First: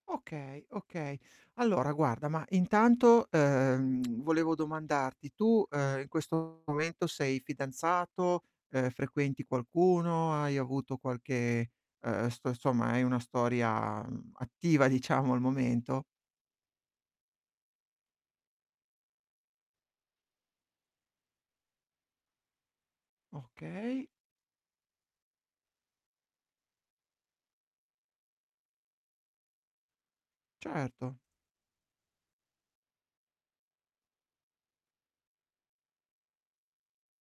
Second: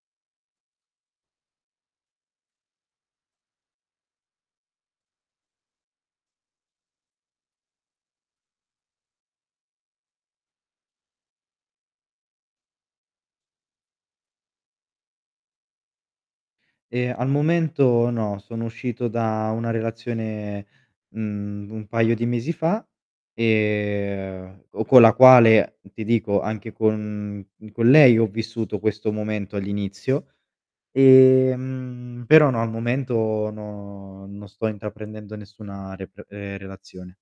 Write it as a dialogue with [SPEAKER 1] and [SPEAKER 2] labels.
[SPEAKER 1] Okay, okay. Allora guarda, ma intanto, uhm, volevo domandarti: tu, uhm, in questo momento sei fidanzato, uhm, frequenti qualcuno, hai avuto qualche, uhm, st somma hai una storia, mhmm, attiva diciamo al momento?
[SPEAKER 2] Eh, al momento no, sono uscito da una relazione, mhmm, un paio di mesi fa,
[SPEAKER 1] Okay.
[SPEAKER 2] ehm, o con la quale ti dico anche con con lei ho vissuto questo momento all'inizio,
[SPEAKER 1] Certo.
[SPEAKER 2] ehm, però no, al momento no non sto intraprendendo nessuna rep ehm, relazione.